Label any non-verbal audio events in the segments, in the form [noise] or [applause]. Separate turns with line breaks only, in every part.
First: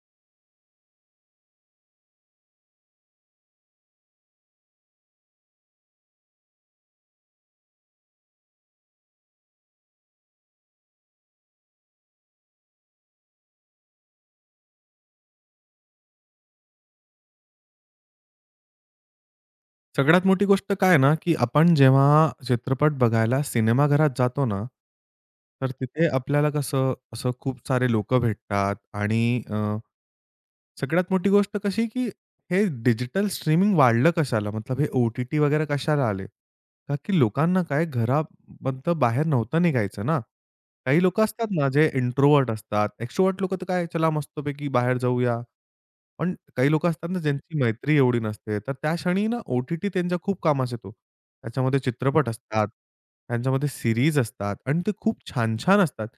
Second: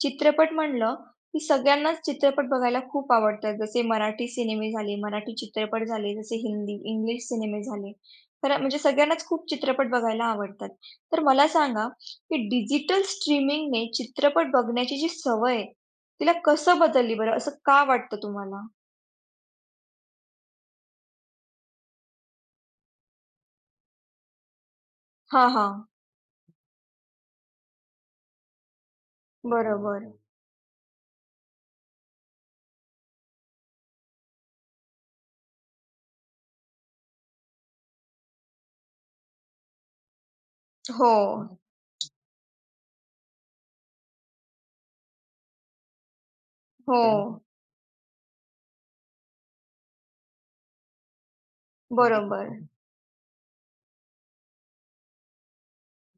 चित्रपट म्हणलं, की सगळ्यांनाच चित्रपट बघायला खूप आवडतात. जसे मराठी सिनेमे झाले, मराठी चित्रपट झाले, जसे हिंदी, इंग्लिश सिनेमे झाले. तर म्हणजे सगळ्यांनाच खूप चित्रपट बघायला आवडतात. तर मला सांगा, की डिजिटल स्ट्रीमिंगने चित्रपट बघण्याची जी सवय आहे, तिला कसं बदलली बरं? असं का वाटतं तुम्हाला?
सगळ्यात मोठी गोष्ट काय आहे ना, की आपण जेव्हा चित्रपट बघायला सिनेमाघरात जातो ना,
हां,
तर
हां.
तिथे आपल्याला कसं असं खूप सारे लोकं भेटतात आणि
हो, बरोबर.
सगळ्यात मोठी गोष्ट कशी, की हे डिजिटल स्ट्रीमिंग वाढलं कशाला? मतलब हे ओ-टी-टी वगैरे कशाला आले? का की लोकांना काय घरामधनं बाहेर नव्हतं निघायचं ना. काही
हो.
लोकं असतात ना, जे इंट्रोव्हर्ट असतात. एक्स्ट्रोव्हर्ट लोकं तर काय, "चला मस्तपैकी बाहेर जाऊया." पण काही लोकं असतात ना,
हो,
ज्यांची मैत्री एवढी नसते. तर त्या क्षणी ना, ओ-टी-टी त्यांच्या खूप कामास येतो. त्याच्यामध्ये
हो. म्हणजे
चित्रपट
बरोबर.
असतात, त्यांच्यामध्ये सीरीज असतात आणि ते खूप छान-छान असतात.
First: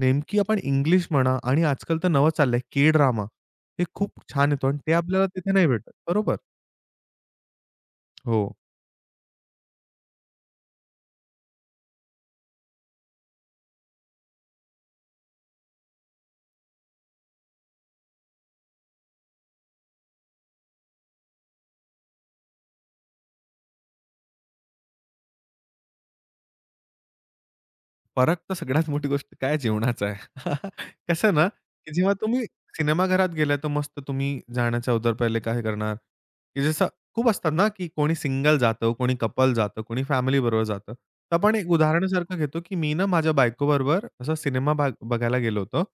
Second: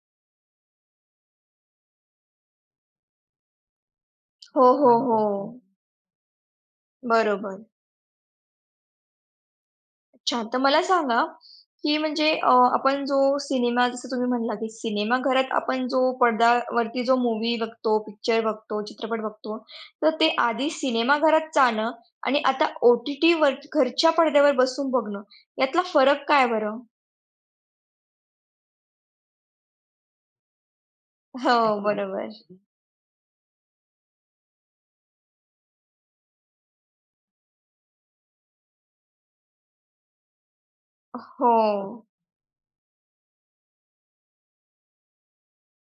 नेमकी आपण इंग्लिश म्हणा आणि आजकाल तर नवं चाललंय के-ड्रामा. हे खूप छान
हो,
येतो आणि
हो,
ते
हो.
आपल्याला तिथे नाही भेटत. बरोबर.
बरोबर.
हो.
अच्छा. तर मला सांगा, की म्हणजे आपण जो सिनेमा जसं तुम्ही म्हणला, की सिनेमाघरात आपण जो पडद्यावरती जो मूव्ही बघतो, पिक्चर बघतो, चित्रपट बघतो, तर ते आधी सिनेमाघरात जाणं आणि आता ओ-टी-टीवर घरच्या पडद्यावर बसून बघणं, यातला फरक काय बरं?
फरक तर सगळ्यात मोठी गोष्ट काय जेवणाचा आहे. [laughs] कसं ना,
हो,
की जेव्हा
बरोबर.
तुम्ही सिनेमाघरात गेला, तर मस्त तुम्ही जाण्याच्या अगोदर पहिले काय करणार, की जसं खूप असतात ना, की कोणी सिंगल जातं, कोणी कपल जातं, कोणी फॅमिलीबरोबर जातं. तर आपण एक
हो.
उदाहरणासारखं घेतो, की मी ना माझ्या बायकोबरोबर असा सिनेमा बघायला गेलो होतो.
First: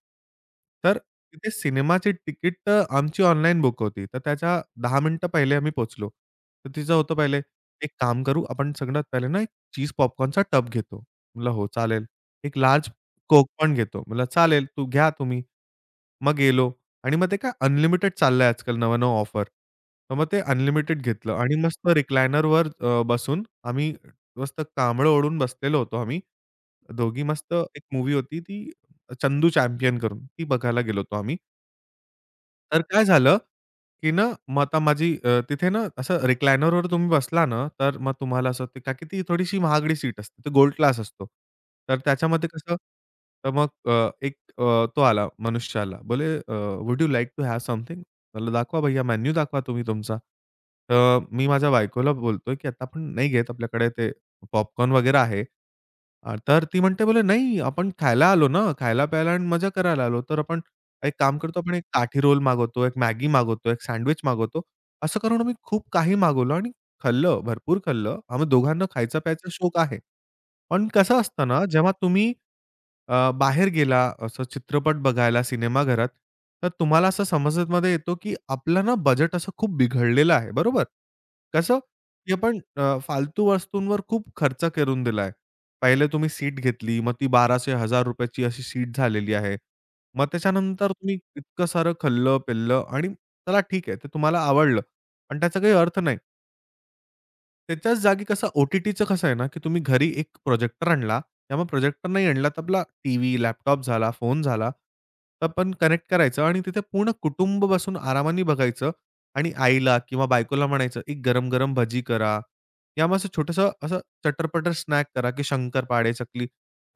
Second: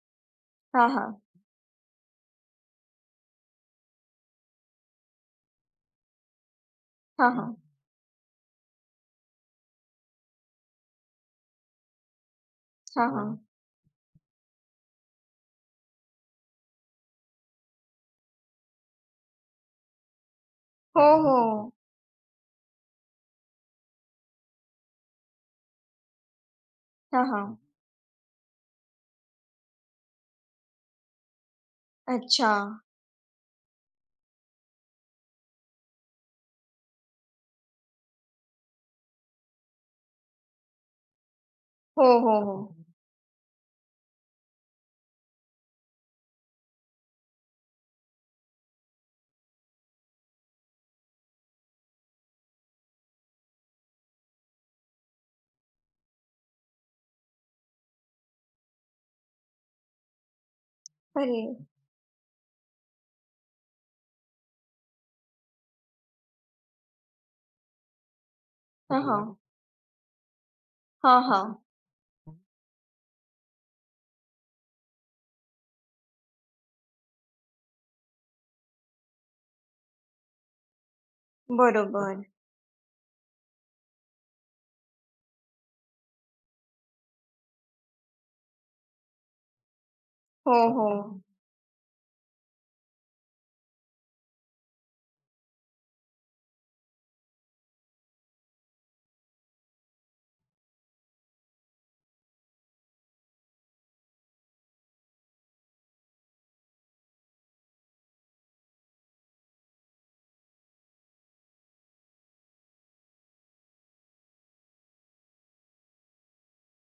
हां,
तर
हां.
तिथे सिनेमाची तिकीट तर आमची ऑनलाईन बुक होती. तर त्याच्या 10 मिनिटं पहिले आम्ही पोहोचलो. तर तिचं होतं
हां,
पहिले,
हां.
"एक काम करू, आपण सगळ्यात पहिले ना एक चीज पॉपकॉर्नचा टब घेतो." म्हटलं, "हो, चालेल." एक लार्ज
हां, हां.
कोक पण घेतो. म्हणलं, "चालेल, तू घ्या तुम्ही." मग गेलो आणि मग ते काय अनलिमिटेड चाललंय आजकाल नवं-नवं ऑफर. तर मग ते अनलिमिटेड
हो,
घेतलं
हो.
आणि मस्त रिक्लायनरवर बसून आम्ही मस्त कांबळं ओढून बसलेलो होतो आम्ही. दोघी
हां,
मस्त
हां.
एक मूव्ही होती ती चंदू चॅम्पियन करून ती बघायला गेलो होतो आम्ही.
अच्छा.
तर काय झालं की ना, मग आता माझी तिथे ना असं रिक्लायनरवर तुम्ही बसला ना, तर मग तुम्हाला असं ते का की ती थोडीशी महागडी सीट असते. ते गोल्ड क्लास असतो. तर
हो, हो,
त्याच्यामध्ये
हो.
कसं तर मग एक तो आला मनुष्य आला. बोले, "would you like to have something?" म्हणलं, "दाखवा भैय्या मेन्यू दाखवा तुम्ही तुमचा." तर मी माझ्या बायकोला बोलतोय, की "आता आपण नाही घेत. आपल्याकडे ते पॉपकॉर्न वगैरे आहे." तर ती म्हणते बोले, "नाही, आपण खायला आलो ना. खायला-प्यायला आणि मजा करायला आलो. तर आपण एक काम
अरे!
करतो आपण एक काठी रोल मागवतो, एक मॅगी मागवतो, एक सँडविच मागवतो. असं करून आम्ही खूप काही मागवलं आणि खाल्लं, भरपूर खाल्लं. आम्ही दोघांना
हां, हां.
खायचा-प्यायचा शौक आहे. पण
हां,
कसं असतं
हां.
ना, जेव्हा तुम्ही बाहेर गेला, असं चित्रपट बघायला सिनेमाघरात, तर तुम्हाला असं समजमध्ये येतो, की आपलं ना बजेट असं खूप बिघडलेलं आहे, बरोबर? कसं?
बरोबर.
की आपण फालतू वस्तूंवर खूप खर्च करून दिला आहे. पहिले तुम्ही सीट घेतली, मग ती 1200-1000 ची अशी सीट झालेली आहे. मग
हो, हो.
त्याच्यानंतर तुम्ही इतकं सारं खाल्लं-पिल्लं आणि चला ठीक आहे, ते तुम्हाला आवडलं, पण त्याचा काही अर्थ नाही. त्याच्याच जागी कसं ओ-टी-टीचं कसं आहे ना, की तुम्ही घरी एक प्रोजेक्टर आणला किंवा प्रोजेक्टर नाही आणला, तर आपला टीव्ही, लॅपटॉप झाला, फोन झाला, तर पण कनेक्ट करायचं आणि तिथे पूर्ण कुटुंब बसून आरामाने बघायचं आणि आईला किंवा बायकोला म्हणायचं, "एक गरम-गरम भजी करा" किंवा मग असं छोटंसं असं चटर स्नॅक करा, की शंकरपाळे, चकली.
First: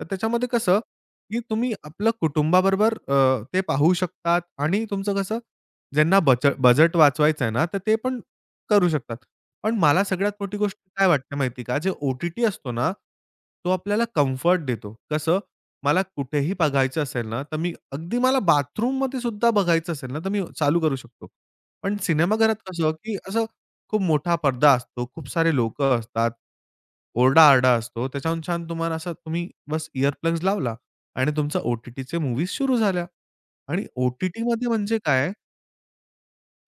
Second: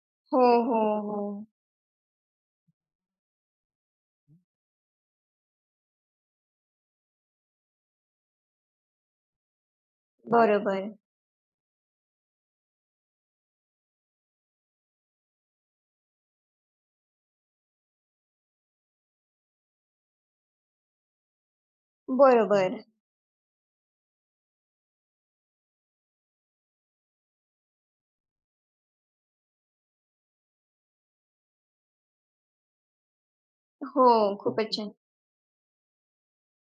तर
हो,
त्याच्यामध्ये
हो,
कसं,
हो.
की तुम्ही आपलं कुटुंबाबरोबर ते पाहू शकतात आणि तुमचं कसं, ज्यांना बजेट वाचवायचं आहे ना, तर ते पण करू शकतात. पण मला सगळ्यात मोठी गोष्ट
बरोबर,
काय वाटते माहिती का? जे ओ-टी-टी असतो ना, तो आपल्याला कम्फर्ट देतो. कसं? मला कुठेही बघायचं असेल ना, तर मी अगदी मला बाथरूममध्ये सुद्धा बघायचं असेल ना, तर मी चालू करू शकतो. पण सिनेमाघरात
बरोबर.
कसं, की असं खूप मोठा पडदा असतो, खूप सारे लोकं असतात, ओरडा-आरडा असतो. त्याच्याहून छान तुम्हाला असं तुम्ही बस इअर लावला आणि तुमचा ओ-टी-टीचे मूव्हीज सुरू झाल्या आणि
हो,
ओ-टी-टीमध्ये
खूपच छान.
म्हणजे काय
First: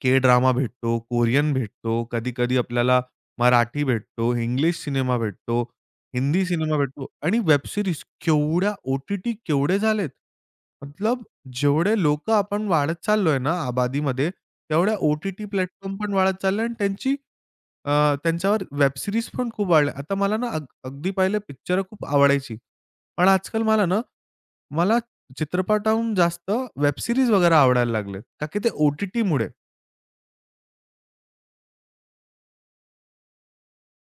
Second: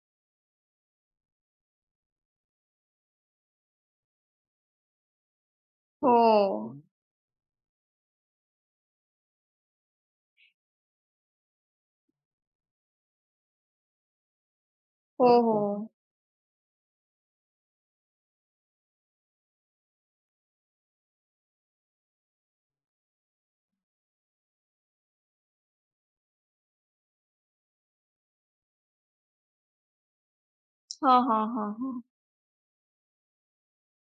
के ड्रामा भेटतो, कोरियन भेटतो, कधी-कधी आपल्याला मराठी भेटतो, इंग्लिश सिनेमा भेटतो,
हो.
हिंदी सिनेमा भेटतो आणि वेब सीरीज केवढ्या ओ-टी-टी केवढे झालेत. मतलब जेवढे लोकं आपण वाढत चाललोय ना आबादीमध्ये, तेवढ्या
हो,
ओ-टी-टी
हो.
प्लॅटफॉर्म पण वाढत चालले आणि त्यांची अ, त्यांच्यावर वेब सीरीज पण खूप वाढल्या. आता मला ना अगदी पहिले पिक्चर खूप आवडायची. पण आजकाल मला ना, मला चित्रपटाहून जास्त वेब सीरीज वगैरे आवडायला लागले. का की ते ओ-टी-टीमुळे.
हां, हां, हां, हां.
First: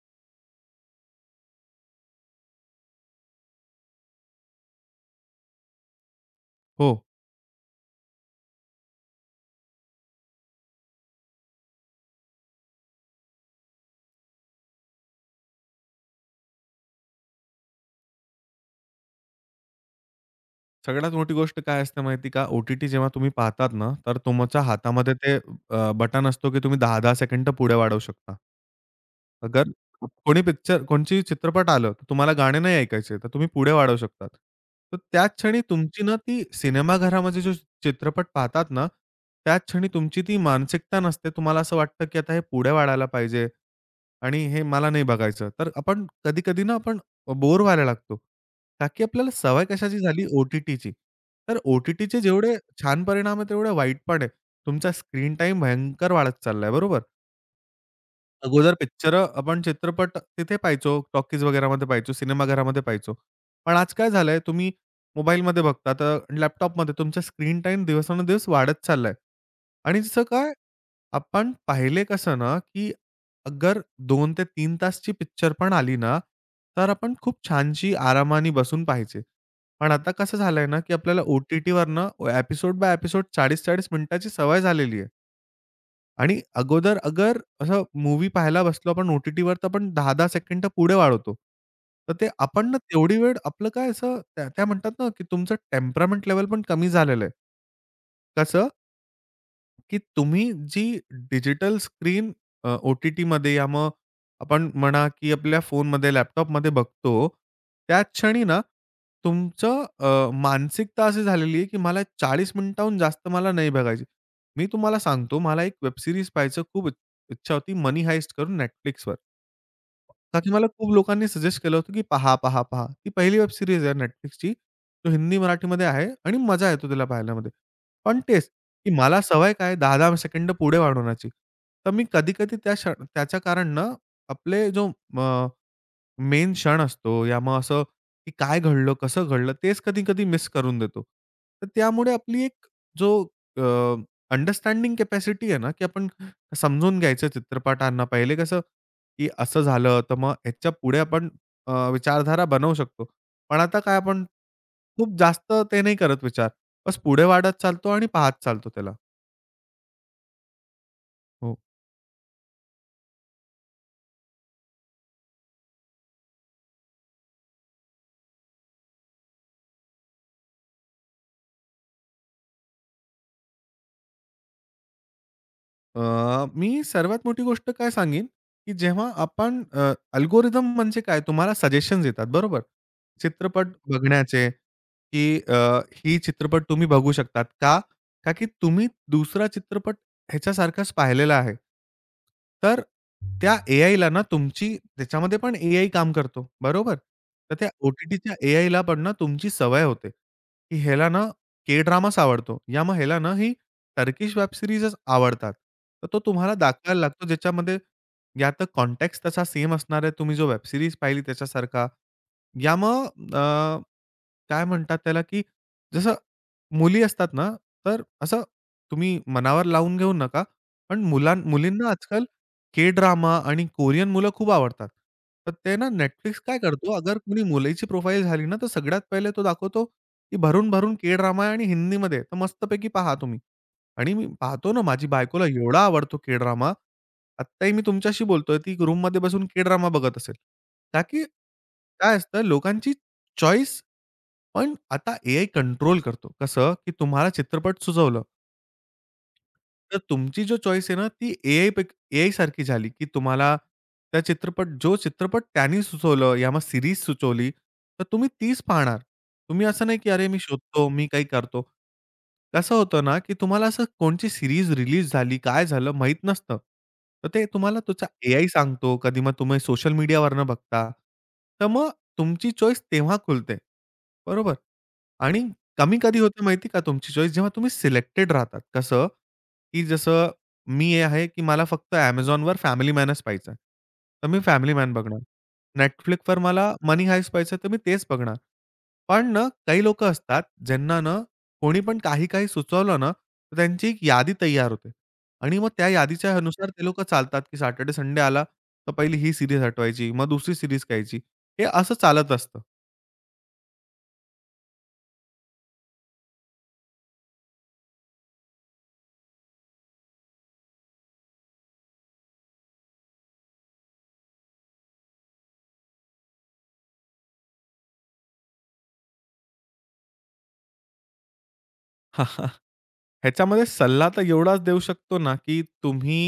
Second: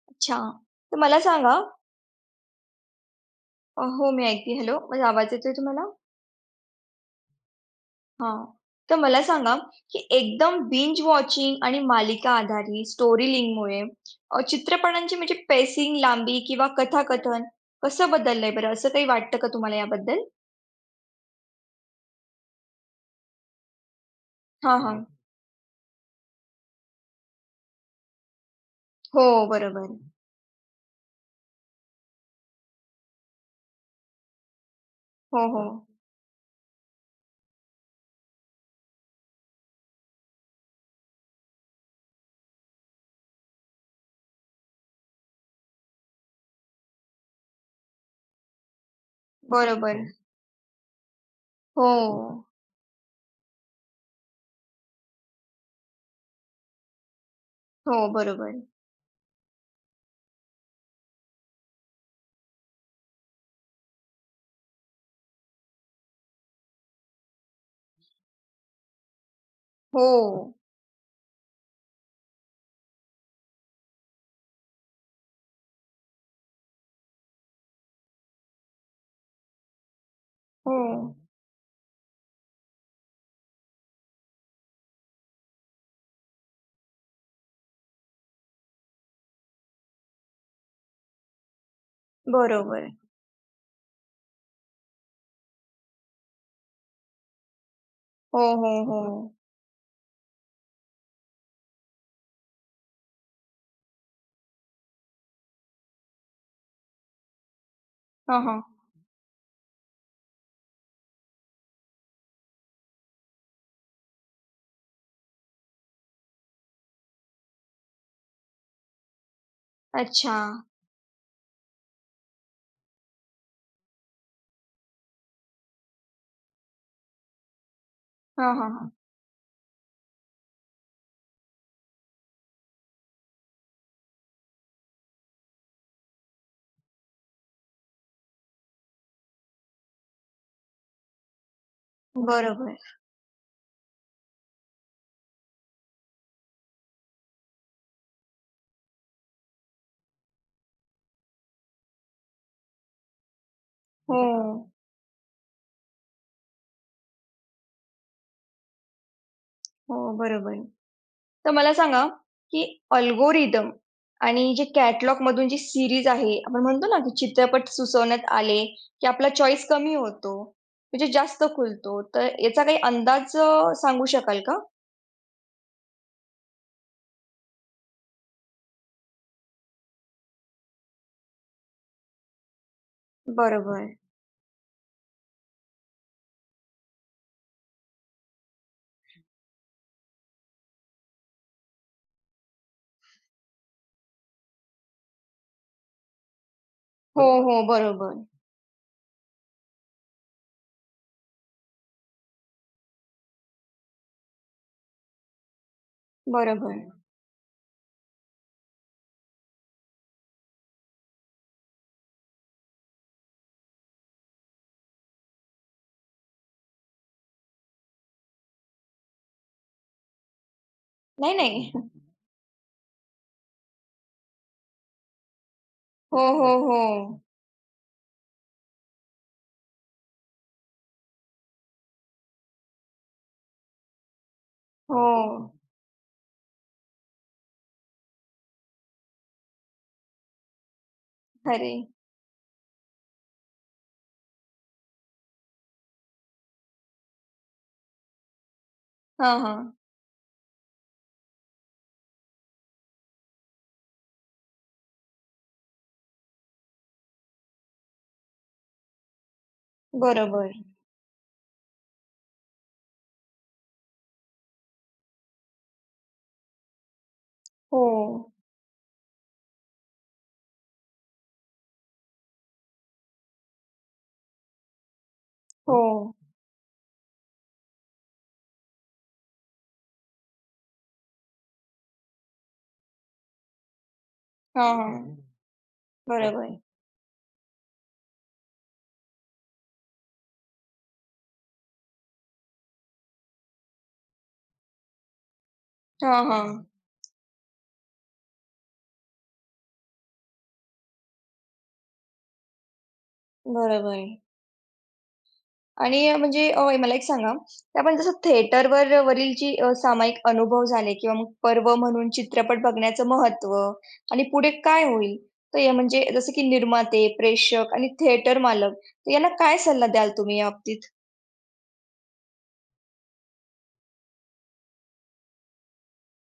अच्छा. तर मला सांगा हो, मी ऐकते. हॅलो, माझा आवाज येतोय तुम्हाला?
हो.
हां. तर मला सांगा, की एकदम बिंज वॉचिंग आणि मालिका आधारित स्टोरी लिंकमुळे चित्रपटांची म्हणजे पेसिंग, लांबी किंवा कथाकथन कसं बदललंय बरं? असं काही वाटतं का तुम्हाला याबद्दल?
सगळ्यात मोठी गोष्ट काय असते माहिती का, ओ-टी-टी जेव्हा तुम्ही पाहतात ना, तर तुमच्या
हां, हां.
हातामध्ये ते बटन असतो, की तुम्ही 10-10 सेकंड पुढे वाढवू शकता.
हो,
अगर
बरोबर.
कोणी पिक्चर कोणची चित्रपट आलं, तर तुम्हाला गाणे नाही ऐकायचे, तर तुम्ही पुढे वाढवू शकतात. तर त्याच
हो,
क्षणी
हो.
तुमची ना ती सिनेमाघरामध्ये जो चित्रपट पाहतात ना, त्याच क्षणी तुमची ती मानसिकता नसते. तुम्हाला असं वाटतं, की आता हे पुढे वाढायला पाहिजे. आणि हे मला नाही बघायचं. तर आपण कधी-कधी ना बोर व्हायला लागतो. का की आपल्याला सवय कशाची
बरोबर.
झाली ओ-टी-टीची. तर
हो.
ओ-टी-टीचे जेवढे छान परिणाम आहे, तेवढे वाईट पण आहे. तुमचा स्क्रीन टाईम भयंकर वाढत चाललाय, बरोबर?
हो, बरोबर.
अगोदर पिक्चरं आपण चित्रपट तिथे पाहायचो, टॉकीज वगैरेमध्ये पाहायचो, सिनेमाघरामध्ये पाहायचो. पण आज काय झालंय, तुम्ही मोबाईलमध्ये बघता, तर लॅपटॉपमध्ये तुमचा स्क्रीन टाईम दिवसानुदिवस वाढत चाललाय. आणि
हो,
जसं काय आपण पाहिले कसं ना, की अगर दोन ते 3 तासची पिक्चर पण आली ना, तर आपण खूप छानशी आरामाने बसून पाहायची. पण आता कसं झालंय
हो.
ना, की आपल्याला ओ-टी-टीवरनं एपिसोड बाय एपिसोड 40-40 मिनिटाची सवय झालेली आहे. आणि अगोदर अगर असं मूव्ही पाहायला बसलो आपण ओ-टी-टीवर तर आपण 10-10 सेकंड पुढे वाढवतो. तर ते आपण ना
बरोबर.
तेवढी वेळ आपलं काय असं त्या त्या म्हणतात ना, की तुमचं टेम्परामेंट लेव्हल पण कमी झालेलं आहे.
हो,
कसं
हो, हो.
की तुम्ही जी डिजिटल स्क्रीन ओ-टी-टीमध्ये या मग आपण म्हणा, की आपल्या फोनमध्ये, लॅपटॉपमध्ये बघतो. त्या
हां,
क्षणी ना,
हां.
तुमचं मानसिकता अशी झालेली आहे, की मला 40 मिनिटाहून जास्त मला नाही बघायची. मी तुम्हाला सांगतो, मला एक वेब सीरीज पाहायचं खूप इच्छा होती, मनी हाइस्ट करून Netflixवर.
अच्छा.
का की मला खूप लोकांनी सजेस्ट केलं होतं, की पहा, पहा, पहा. ती पहिली वेब सीरीज आहे Netflixची. तो हिंदी-मराठीमध्ये आहे आणि मजा येतो तिला पाहण्यामध्ये. पण तेच,
हां, हां, हां.
की मला सवय काय 10-10 सेकंड पुढे वाढवण्याची. तर मी कधी-कधी त्याच्या कारण ना, आपले जो अ मेन क्षण असतो या मग असं, की काय घडलं, कसं घडलं, तेच कधी-कधी मिस करून देतो. तर त्यामुळे आपली एक
बरोबर.
जो अ, अंडरस्टँडिंग कॅपॅसिटी आहे ना, की आपण समजून घ्यायचं चित्रपटांना. पहिले कसं, की असं झालं, तर मग ह्याच्या पुढे आपण विचारधारा बनवू शकतो. पण आता काय
हो,
आपण खूप जास्त ते नाही करत विचार. बस पुढे वाढत चालतो आणि पाहत चालतो त्याला.
हो, बरोबर. तर
हो.
मला सांगा, की अल्गोरिदम आणि जे कॅटलॉगमधून जी सीरीज आहे, आपण म्हणतो ना, की चित्रपट सुचवण्यात आले, की आपला चॉईस कमी होतो, म्हणजे जास्त खुलतो. तर याचा काही अंदाज सांगू शकाल का?
अ, मी सर्वात मोठी गोष्ट काय सांगेन, की जेव्हा आपण अल्गोरिदम म्हणजे काय तुम्हाला सजेशन्स येतात बरोबर. चित्रपट
बरोबर.
बघण्याचे, की ही चित्रपट तुम्ही बघू शकतात. का? का की तुम्ही दुसरा चित्रपट ह्याच्यासारखाच पाहिलेला आहे. तर त्या एआयला ना तुमची त्याच्यामध्ये पण एआय काम करतो, बरोबर.
हो,
तर
हो,
त्या
बरोबर.
ओ-टी-टीच्या एआयला पण ना तुमची सवय होते, की ह्याला ना के ड्रामाच आवडतो. या मग ह्याला ना ही टर्किश वेब सीरीजच आवडतात. तर तो तुम्हाला
बरोबर.
दाखवायला लागतो ज्याच्यामध्ये या तर कॉन्टेक्स्ट तसा सेम असणार आहे. तुम्ही जो वेब सीरीज पाहिली त्याच्यासारखा यामग अ, काय म्हणतात त्याला, की जसं मुली असतात ना, तर असं तुम्ही मनावर लावून घेऊ नका. पण
नाही, नाही.
मुलींना
[laughs]
आजकाल के-ड्रामा आणि कोरियन मुलं खूप आवडतात. तर ते ना
हो,
Netflix
हो,
काय करतो, अगर
हो.
कोणी मुलीची प्रोफाइल झाली ना, तर सगळ्यात पहिले तो दाखवतो, की भरून-भरून के-ड्रामा आहे आणि हिंदीमध्ये. तर मस्तपैकी पहा तुम्ही. आणि मी पाहतो ना,
हो.
माझी बायकोला एवढा आवडतो के-ड्रामा. आत्ताही मी तुमच्याशी बोलतोय, ती रूममध्ये बसून के-ड्रामा बघत असेल. का की
खरे.
काय असतं लोकांची चॉईस पण आता एआय कंट्रोल करतो. कसं की तुम्हाला चित्रपट सुचवलं.
हां, हां.
तर तुमची जो चॉईस आहे ना, ती एआयसारखी झाली, की तुम्हाला त्या चित्रपट जो चित्रपट त्यानी सुचवलं या मग सीरीज सुचवली, तर तुम्ही तीच पाहणार. तुम्ही असं नाही, की "अरे, मी
बरोबर.
शोधतो, मी काही करतो." कसं होतं ना, की तुम्हाला असं कोणची सीरीज रिलीज झाली, काय झालं माहीत नसतं. तर ते तुम्हाला तुमचा
हो,
एआय सांगतो. कधी मग तुम्ही सोशल मीडियावरनं बघता. तर मग तुमची चॉईस तेव्हा खुलते. बरोबर? आणि
हो.
कमी कधी होते माहिती का तुमची चॉईस? जेव्हा तुम्ही सिलेक्टेड राहतात. कसं? की जसं मी हे आहे, की मला फक्त Amazonवर फॅमिली मॅनच पाहायचा आहे. तर मी
हां,
फॅमिली मॅन
हां.
बघणार. Netflixवर
बरोबर.
मला मनी हाइस्ट पाहायचं आहे, तर मी तेच बघणार. पण ना, काही लोकं असतात, ज्यांना ना कोणी पण काही-काही सुचवलं ना, तर त्यांची एक यादी तयार होते आणि मग त्या
हां,
यादीच्या
हां.
अनुसार ते लोकं चालतात, की सॅटर्डे, संडे आला, तर पहिली ही सीरीज हटवायची, मग दुसरी सीरीज घ्यायची. हे असं चालत असतं.
बरोबर. आणि म्हणजे मला एक सांगा, की आपण जसं थिएटरवर वरील जी सामायिक अनुभव झाले किंवा मग पर्व म्हणून चित्रपट बघण्याचं महत्त्व आणि पुढे काय होईल? तर हे म्हणजे जसं की निर्माते, प्रेक्षक आणि थिएटर मालक तर यांना काय सल्ला द्याल तुम्ही या बाबतीत?
[laughs] ह्याच्यामध्ये सल्ला तर एवढाच देऊ शकतो ना, की तुम्ही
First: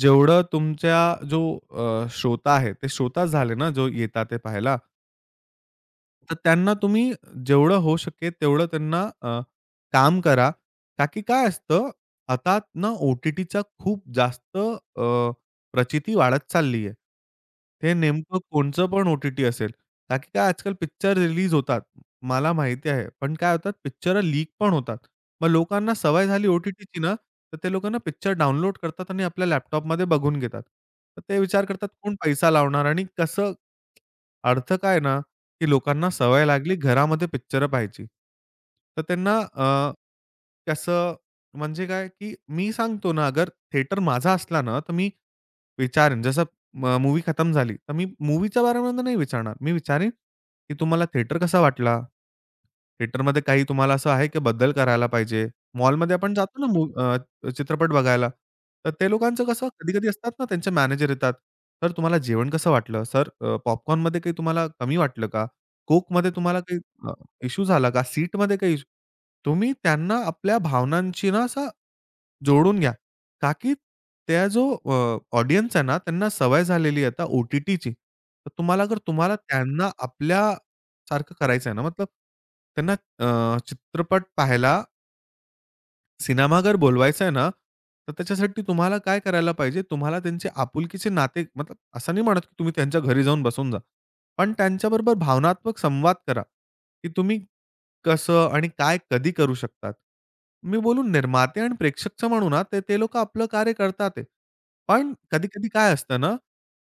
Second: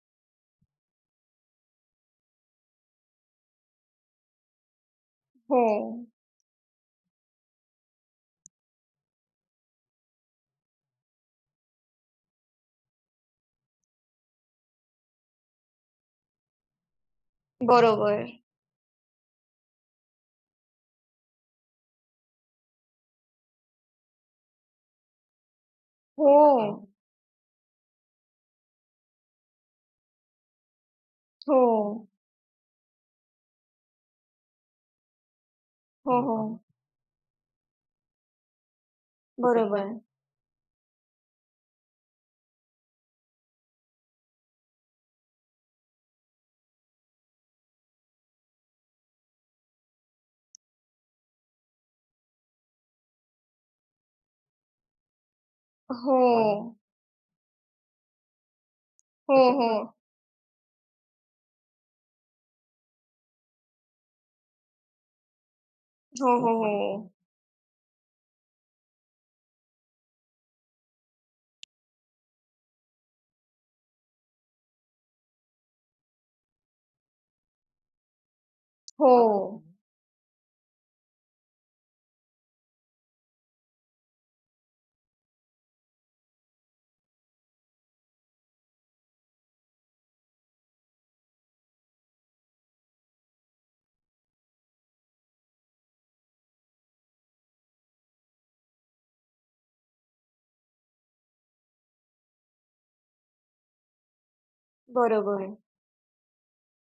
जेवढं तुमच्या जो श्रोता आहे, ते श्रोताच झाले ना, जो येतात ते पाहायला.
हो,
तर त्यांना तुम्ही जेवढं होऊ शकेल तेवढं त्यांना काम करा. का की काय असतं, आता ना ओ-टी-टीचा खूप जास्त प्रचिती वाढत चालली आहे. ते
बरोबर.
नेमकं कोणचं पण ओ-टी-टी असेल. का की काय आजकाल पिक्चर रिलीज होतात. मला माहिती आहे. पण काय होतात पिक्चर लीक पण होतात. मग लोकांना सवय
हो,
झाली ओ-टी-टीची ना, तर ते लोकांना पिक्चर डाउनलोड करतात आणि आपल्या लॅपटॉपमध्ये बघून घेतात. तर ते विचार करतात
हो,
कोण पैसा लावणार आणि कसं अर्थ काय ना, की लोकांना
हो,
सवय
हो.
लागली घरामध्ये पिक्चरं पाहायची. तर त्यांना
बरोबर.
कसं म्हणजे काय, की मी सांगतो ना, अगर थिएटर माझा असला ना, तर मी विचारेन जसं म खतम झाली, तर मी मूव्हीच्या बारेमध्ये नाही विचारणार. मी विचारेन, की तुम्हाला थिएटर कसा वाटला? थिएटरमध्ये काही तुम्हाला असं आहे की बदल करायला पाहिजे. मॉलमध्ये
हो.
आपण जातो ना चित्रपट बघायला. तर ते
हो,
लोकांचं कसं
हो.
कधी-कधी असतात ना त्यांचे मॅनेजर येतात. "सर तुम्हाला जेवण कसं वाटलं? सर पॉपकॉर्नमध्ये काही तुम्हाला कमी वाटलं का? कोकमध्ये
हो, हो,
तुम्हाला
हो.
काही अ, इश्यू झाला का? सीटमध्ये काही इश्यू?" तुम्ही त्यांना आपल्या भावनांची ना असं जोडून घ्या. का की त्या जो ऑडियन्स आहे ना, त्यांना सवय झालेली आहे आता ओ-टी-टीची. तर तुम्हाला जर
हो,
तुम्हाला त्यांना आपल्यासारखं करायचं आहे ना, मतलब त्यांना चित्रपट पाहायला सिनेमाघर बोलवायचं आहे ना, तर त्याच्यासाठी तुम्हाला काय करायला पाहिजे, तुम्हाला त्यांचे आपुलकीचे नाते मतलब असं नाही म्हणत, की तुम्ही त्यांच्या घरी जाऊन बसून जा. पण त्यांच्याबरोबर भावनात्मक संवाद करा, की तुम्ही कसं आणि काय कधी करू शकतात. मी बोलू निर्माते आणि प्रेक्षकचं म्हणू ना, तर ते लोकं आपलं कार्य करतात आहे. पण
बरोबर.
कधी-कधी काय असतं ना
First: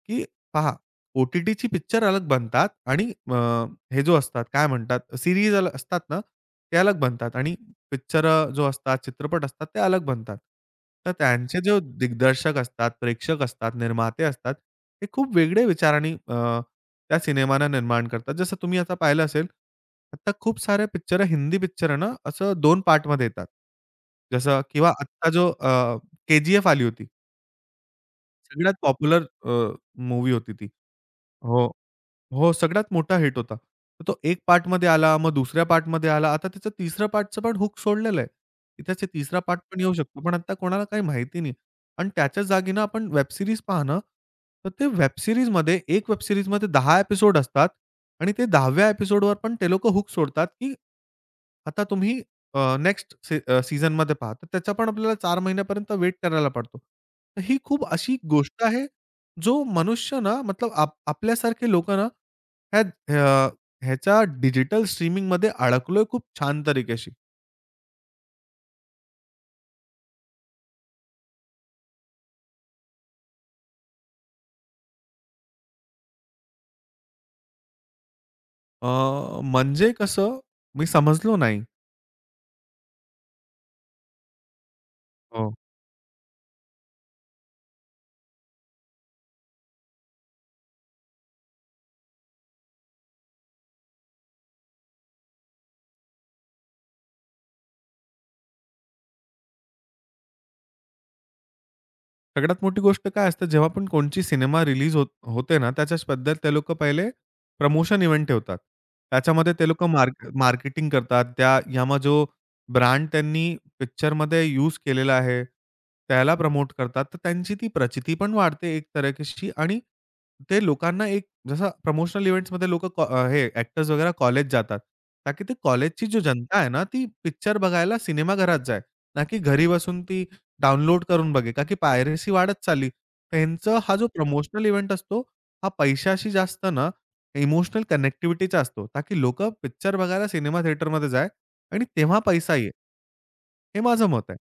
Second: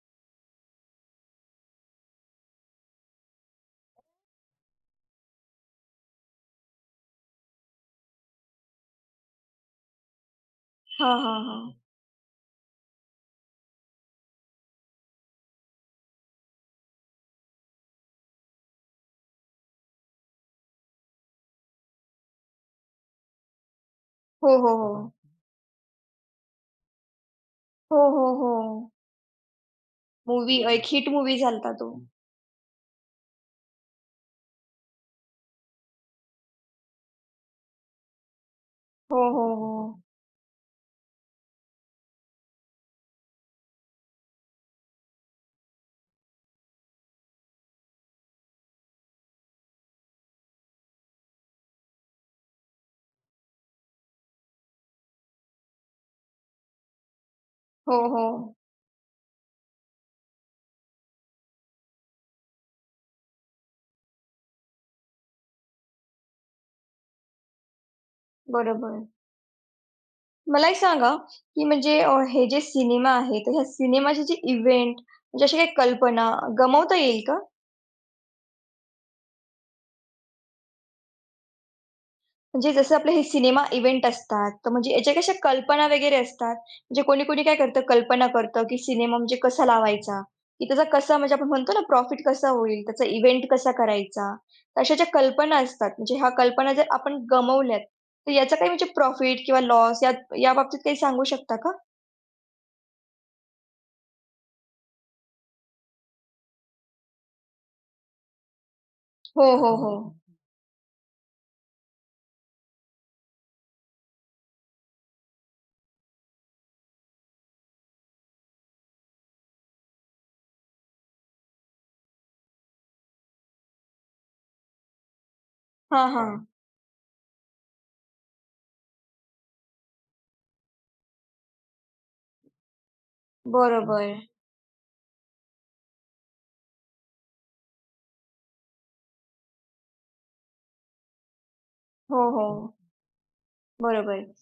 की पहा, ओ-टी-टीची पिक्चर अलग बनतात आणि हे जो असतात काय म्हणतात सीरीज असतात ना, ते अलग बनतात आणि पिक्चर जो असतात, चित्रपट असतात ते अलग बनतात. तर
हां, हां,
त्यांचे
हां.
जे दिग्दर्शक असतात, प्रेक्षक असतात, निर्माते असतात, ते खूप वेगळे विचाराने त्या सिनेमांना निर्माण करतात. जसं तुम्ही आता पाहिलं असेल, आता खूप साऱ्या पिक्चर हिंदी पिक्चर ना, असं 2 पार्टमध्ये येतात.
हो,
जसं
हो,
किंवा
हो.
आत्ता जो के-जी-एफ आली होती.
हो, हो, हो.
सगळ्यात पॉप्युलर होती
मूव्ही
ती.
एक हिट मूव्ही
हो.
झालता तो.
हो, सगळ्यात मोठा हिट होता. तर तो एक पार्टमध्ये आला, मग दुसऱ्या पार्टमध्ये आला. आता त्याचं तिसऱ्या पार्टचं पण हूक सोडलेलं आहे. की त्याचा
हो,
तिसरा
हो,
पार्ट पण येऊ
हो.
शकतो. पण आता कोणाला काही माहिती नाही. आणि त्याच्या जागी ना आपण वेब सीरीज पहा तर ते वेब सीरीजमध्ये एक वेब सीरीजमध्ये 10 एपिसोड असतात आणि ते 10व्या एपिसोडवर पण ते लोकं हूक सोडतात, की आता तुम्ही नेक्स्ट सी अ, पहा. तर त्याचा पण आपल्याला 4 महिन्यापर्यंत वेट करायला पडतो. तर ही खूप
हो,
अशी
हो.
गोष्ट आहे, जो मनुष्य ना मतलब आपल्यासारखे लोकं ना ह्या अ, ह्याच्या डिजिटल स्ट्रीमिंगमध्ये अडकलोय खूप छान तरीक्याशी.
बरोबर. मला एक सांगा, की म्हणजे हे जे सिनेमा आहे, तर ह्या सिनेमाचे जे इव्हेंट म्हणजे अशा काही कल्पना गमावता येईल का?
अ, म्हणजे कसं मी समजलो नाही.
म्हणजे जसं आपले हे सिनेमा इव्हेंट असतात, तर म्हणजे याच्या कशा
हो.
कल्पना वगैरे असतात. म्हणजे कोणी-कोणी काय करतं, कल्पना करतं, की सिनेमा म्हणजे कसा लावायचा, की त्याचा कसा म्हणजे आपण म्हणतो ना प्रॉफिट कसा होईल, त्याचा इव्हेंट कसा करायचा. तर अशा ज्या कल्पना असतात, म्हणजे ह्या कल्पना जर आपण गमावल्यात, तर याचा काही म्हणजे प्रॉफिट किंवा लॉस या याबाबतीत काही सांगू शकता का?
सगळ्यात मोठी गोष्ट काय असते, जेव्हा पण कोणची सिनेमा रिलीज होत होते ना, त्याच्याच बद्दल ते लोकं पहिले प्रमोशन इव्हेंट ठेवतात.
हो,
त्याच्यामध्ये ते
हो, हो.
लोकं
हो.
मार्केटिंग करतात. त्या यामा जो ब्रँड त्यांनी पिक्चरमध्ये यूज केलेला आहे, त्याला प्रमोट करतात. तर त्यांची ती प्रचिती पण वाढते एक तरीकेशी आणि ते लोकांना एक जसं प्रमोशनल इव्हेंट्समध्ये लोकं हे एक्टर्स वगैरे कॉलेज जातात. ताकी ती कॉलेजची
हां,
जी
हां.
जनता आहे ना, ती पिक्चर बघायला सिनेमाघरात जाए, ना की घरी बसून ती डाउनलोड करून बघे, का की पायरेसी वाढत चालली. त्यांचं हा जो
बरोबर.
प्रमोशनल इव्हेंट असतो, हा पैशाशी जास्त ना इमोशनल कनेक्टिव्हिटीचा असतो. ताकी लोकं पिक्चर बघायला सिनेमा थिएटरमध्ये जाय आणि तेव्हा
हो,
पैसा येईल.
हो.
हे माझं
बरोबर.
मत आहे.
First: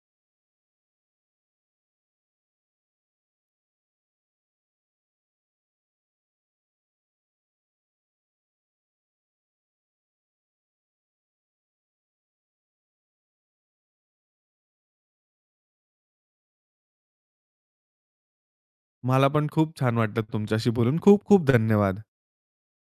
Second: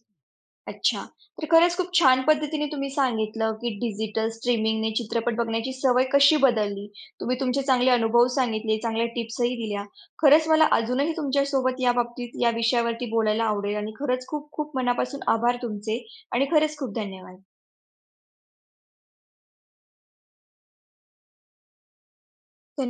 अच्छा. तर खरंच खूप छान पद्धतीने तुम्ही सांगितलं, की डिजिटल स्ट्रीमिंगने चित्रपट बघण्याची सवय कशी बदलली. तुम्ही तुमचे चांगले अनुभव सांगितले, चांगल्या टिप्सही दिल्या. खरंच मला अजूनही तुमच्यासोबत याबाबतीत या विषयावरती बोलायला आवडेल आणि खरंच खूप खूप मनापासून आभार तुमचे आणि खरंच खूप धन्यवाद.
मला पण खूप छान वाटलं तुमच्याशी बोलून. खूप खूप धन्यवाद.
धन्य